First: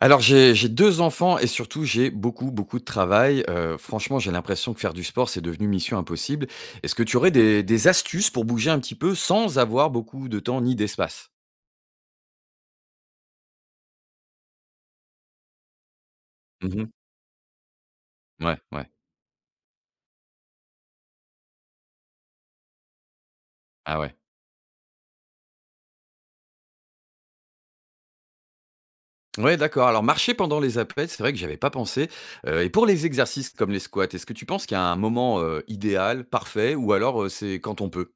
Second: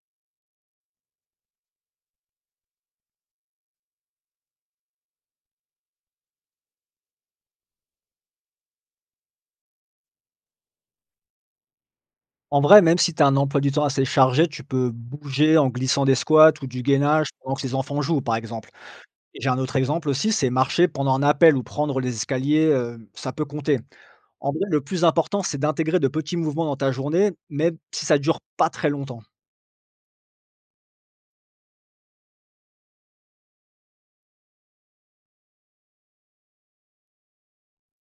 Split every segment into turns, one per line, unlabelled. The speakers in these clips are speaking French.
Alors j'ai 2 enfants et surtout j'ai beaucoup, beaucoup de travail. Franchement, j'ai l'impression que faire du sport, c'est devenu mission impossible. Est-ce que tu aurais des astuces pour bouger un petit peu sans avoir beaucoup de temps ni d'espace?
En vrai, même si tu as un emploi du temps assez chargé, tu peux bouger en glissant des squats ou du
Mmh.
gainage pendant que les enfants jouent, par
Ouais,
exemple.
ouais.
Et j'ai un autre exemple aussi, c'est marcher pendant un appel ou prendre les escaliers, ça peut compter.
Ah ouais.
En vrai, le plus important, c'est d'intégrer de petits mouvements dans ta journée, même si ça dure pas très longtemps.
Ouais, d'accord. Alors marcher pendant les appels, c'est vrai que j'avais pas pensé, et pour les exercices comme les squats, est-ce que tu penses qu'il y a un moment, idéal, parfait ou alors, c'est quand on peut?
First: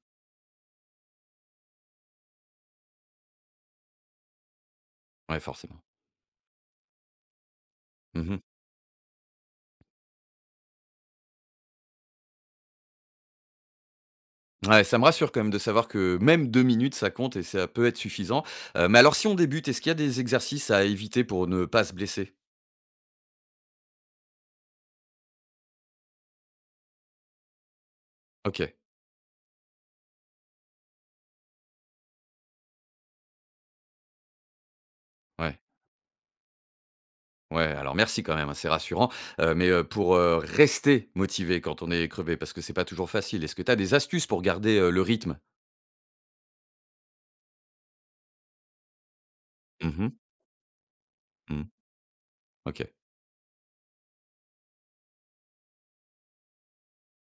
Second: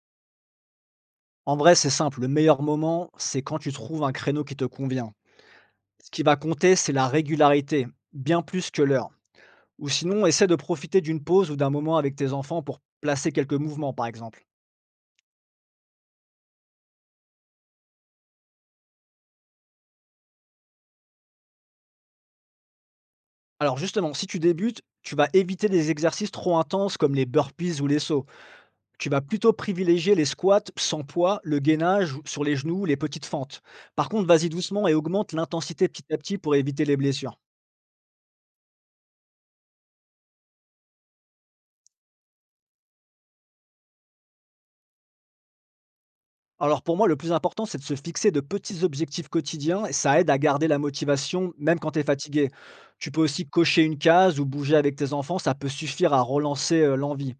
En vrai, c'est simple, le meilleur moment, c'est quand tu trouves un créneau qui te convient.
Ouais, forcément.
Ce qui va compter, c'est la régularité,
Mmh.
bien plus que l'heure. Ou sinon, essaie de profiter d'une pause ou d'un moment avec tes enfants pour placer quelques mouvements, par exemple.
Ouais, ça me rassure quand même de savoir que même 2 minutes, ça compte et ça peut être suffisant. Mais alors si on débute, est-ce qu'il y a des exercices à éviter pour ne pas se blesser?
Alors justement, si tu débutes, tu vas éviter les exercices trop intenses comme les burpees ou les sauts.
OK,
Tu vas plutôt privilégier les squats sans poids, le gainage sur les genoux, les petites fentes. Par contre, vas-y doucement et augmente
ouais,
l'intensité petit à petit pour éviter les blessures.
ouais, alors merci quand même, hein, c'est rassurant. Mais pour rester motivé quand on est crevé, parce que c'est pas toujours facile, est-ce que tu as des astuces pour garder, le rythme?
Alors pour moi, le plus important, c'est de se fixer de petits objectifs quotidiens
Mmh
et
mh.
ça aide à garder la motivation
Mmh.
même quand tu es fatigué.
OK.
Tu peux aussi cocher une case ou bouger avec tes enfants, ça peut suffire à relancer l'envie.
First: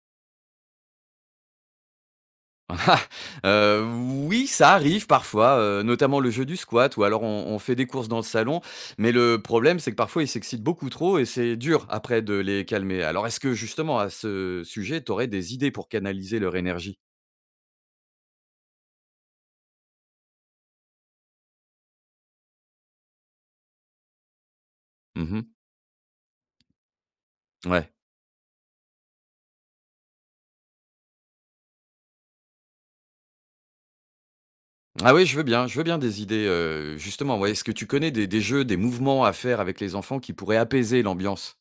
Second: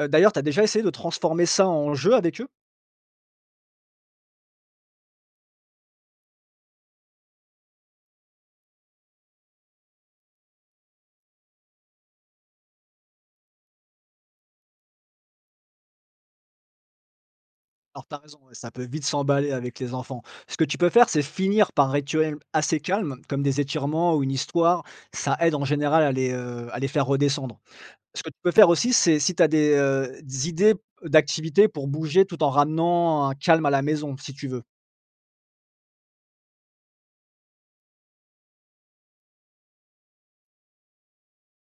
D'ailleurs, tu as déjà essayé de transformer ça en jeu avec eux?
Heu, oui, ça arrive parfois, notamment le jeu du squat ou alors on fait des courses dans le salon, mais le problème, c'est que parfois ils s'excitent beaucoup trop et c'est dur après de les calmer. Alors est-ce que justement à ce sujet, tu aurais des idées pour canaliser leur énergie?
Alors t'as raison, ouais, ça peut vite s'emballer avec les enfants. Ce que tu peux faire, c'est finir par un rituel assez calme, comme des étirements ou une histoire. Ça aide
Mmh.
en général à les faire redescendre.
Ouais.
Ce que tu peux faire aussi, c'est si tu as des idées d'activités pour bouger tout en ramenant un calme à la maison, si tu veux.
Ah oui, je veux bien des idées, justement, ouais. Est-ce que tu connais des jeux, des mouvements à faire avec les enfants qui pourraient apaiser l'ambiance?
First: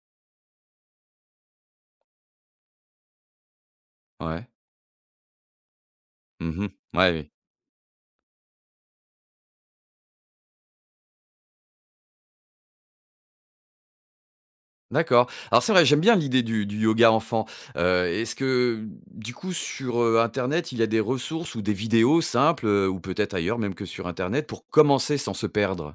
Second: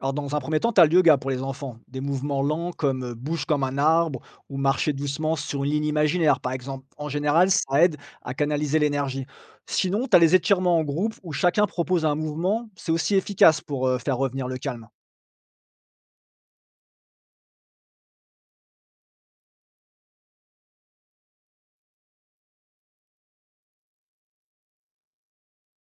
Alors, dans un premier temps, tu as le yoga pour les enfants, des mouvements lents comme bouge comme un arbre
Ouais.
ou marcher doucement sur une ligne imaginaire, par
Mmh.
exemple. En
Ouais, oui.
général, ça aide à canaliser l'énergie. Sinon, tu as les étirements en groupe où chacun propose un mouvement, c'est aussi efficace pour, faire revenir le calme.
D'accord. Alors c'est vrai, j'aime bien l'idée du yoga enfant. Est-ce que du coup sur, internet, il y a des ressources ou des vidéos simples, ou peut-être ailleurs même que sur internet pour commencer sans se perdre?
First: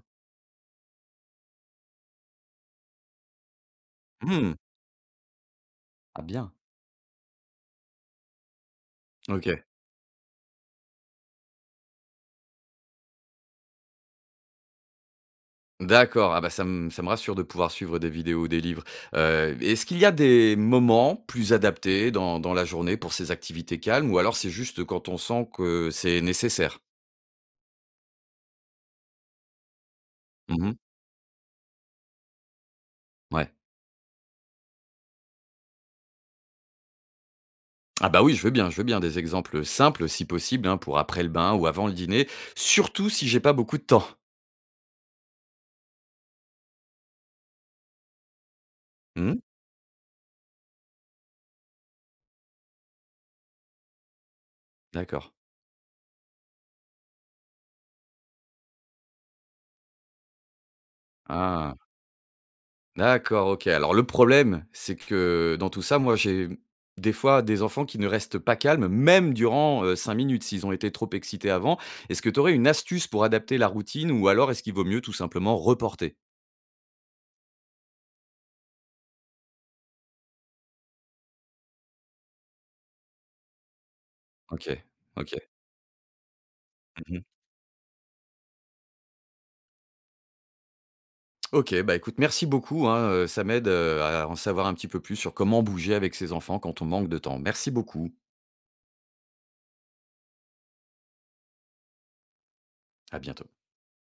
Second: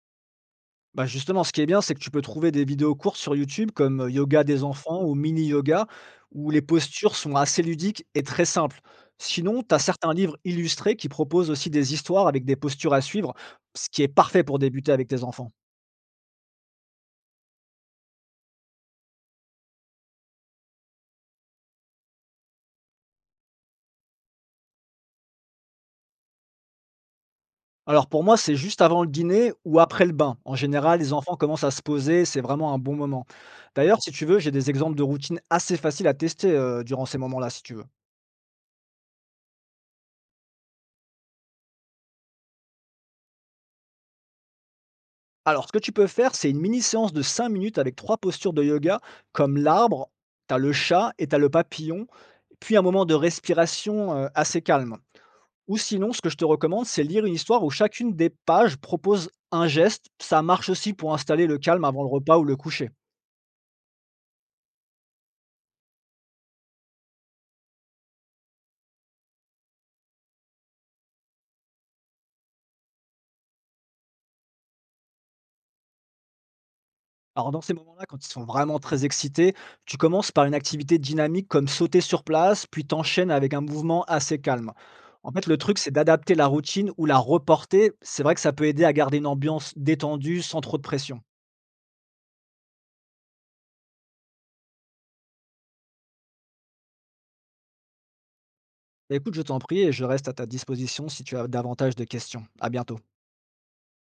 Bah, justement, ce qui est bien, c'est que tu peux trouver des vidéos courtes sur YouTube comme, yoga
Mmh.
des enfants ou mini yoga,
Ah
où
bien.
les postures sont assez ludiques et très simples.
OK.
Sinon, tu as certains livres illustrés qui proposent aussi des histoires avec des postures à suivre, ce qui est parfait pour débuter avec tes enfants.
D'accord, ah bah, ça me rassure de pouvoir suivre des vidéos ou des livres. Est-ce qu'il y a des moments plus adaptés dans la journée pour ces activités calmes ou alors c'est juste quand on sent que c'est nécessaire?
Alors pour moi, c'est juste avant le dîner ou après le bain. En
Mmh.
général, les Mmh. enfants commencent à se poser, c'est vraiment un bon moment.
Ouais.
D'ailleurs, si tu veux, j'ai des exemples de routines assez faciles à tester, durant ces moments-là, si tu veux.
Ah bah oui, je veux bien des exemples simples si possible, hein, pour après le bain ou avant le dîner, surtout si j'ai pas beaucoup de temps.
Alors, ce que tu peux faire, c'est une mini séance de 5 minutes avec 3 postures de yoga,
Mmh?
comme l'arbre, tu as le chat et tu as le papillon, puis un moment de respiration, assez calme.
D'accord.
Ou sinon, ce que je te recommande, c'est lire une histoire où chacune des pages propose un geste. Ça marche aussi pour installer le
Ah,
calme avant le repas ou le coucher.
d'accord, OK. Alors le problème, c'est que dans tout ça, moi j'ai des fois des enfants qui ne restent pas calmes, même durant, 5 minutes s'ils ont été trop excités avant. Est-ce que tu aurais une astuce pour adapter la routine ou alors est-ce qu'il vaut mieux tout simplement reporter?
Alors dans ces moments-là, quand ils sont vraiment très excités, tu commences par une activité dynamique comme sauter sur place, puis t'enchaînes avec un mouvement assez
OK,
calme. En
OK.
fait, le truc, c'est d'adapter la routine ou la
Mmh.
reporter. C'est vrai que ça peut aider à garder une ambiance détendue sans trop de pression.
OK, bah écoute, merci beaucoup, hein, ça m'aide, à en savoir un petit peu plus sur comment bouger avec ses enfants quand on manque de temps. Merci beaucoup.
Écoute, je t'en prie et je reste à ta disposition si tu as davantage de questions. À bientôt.
À bientôt.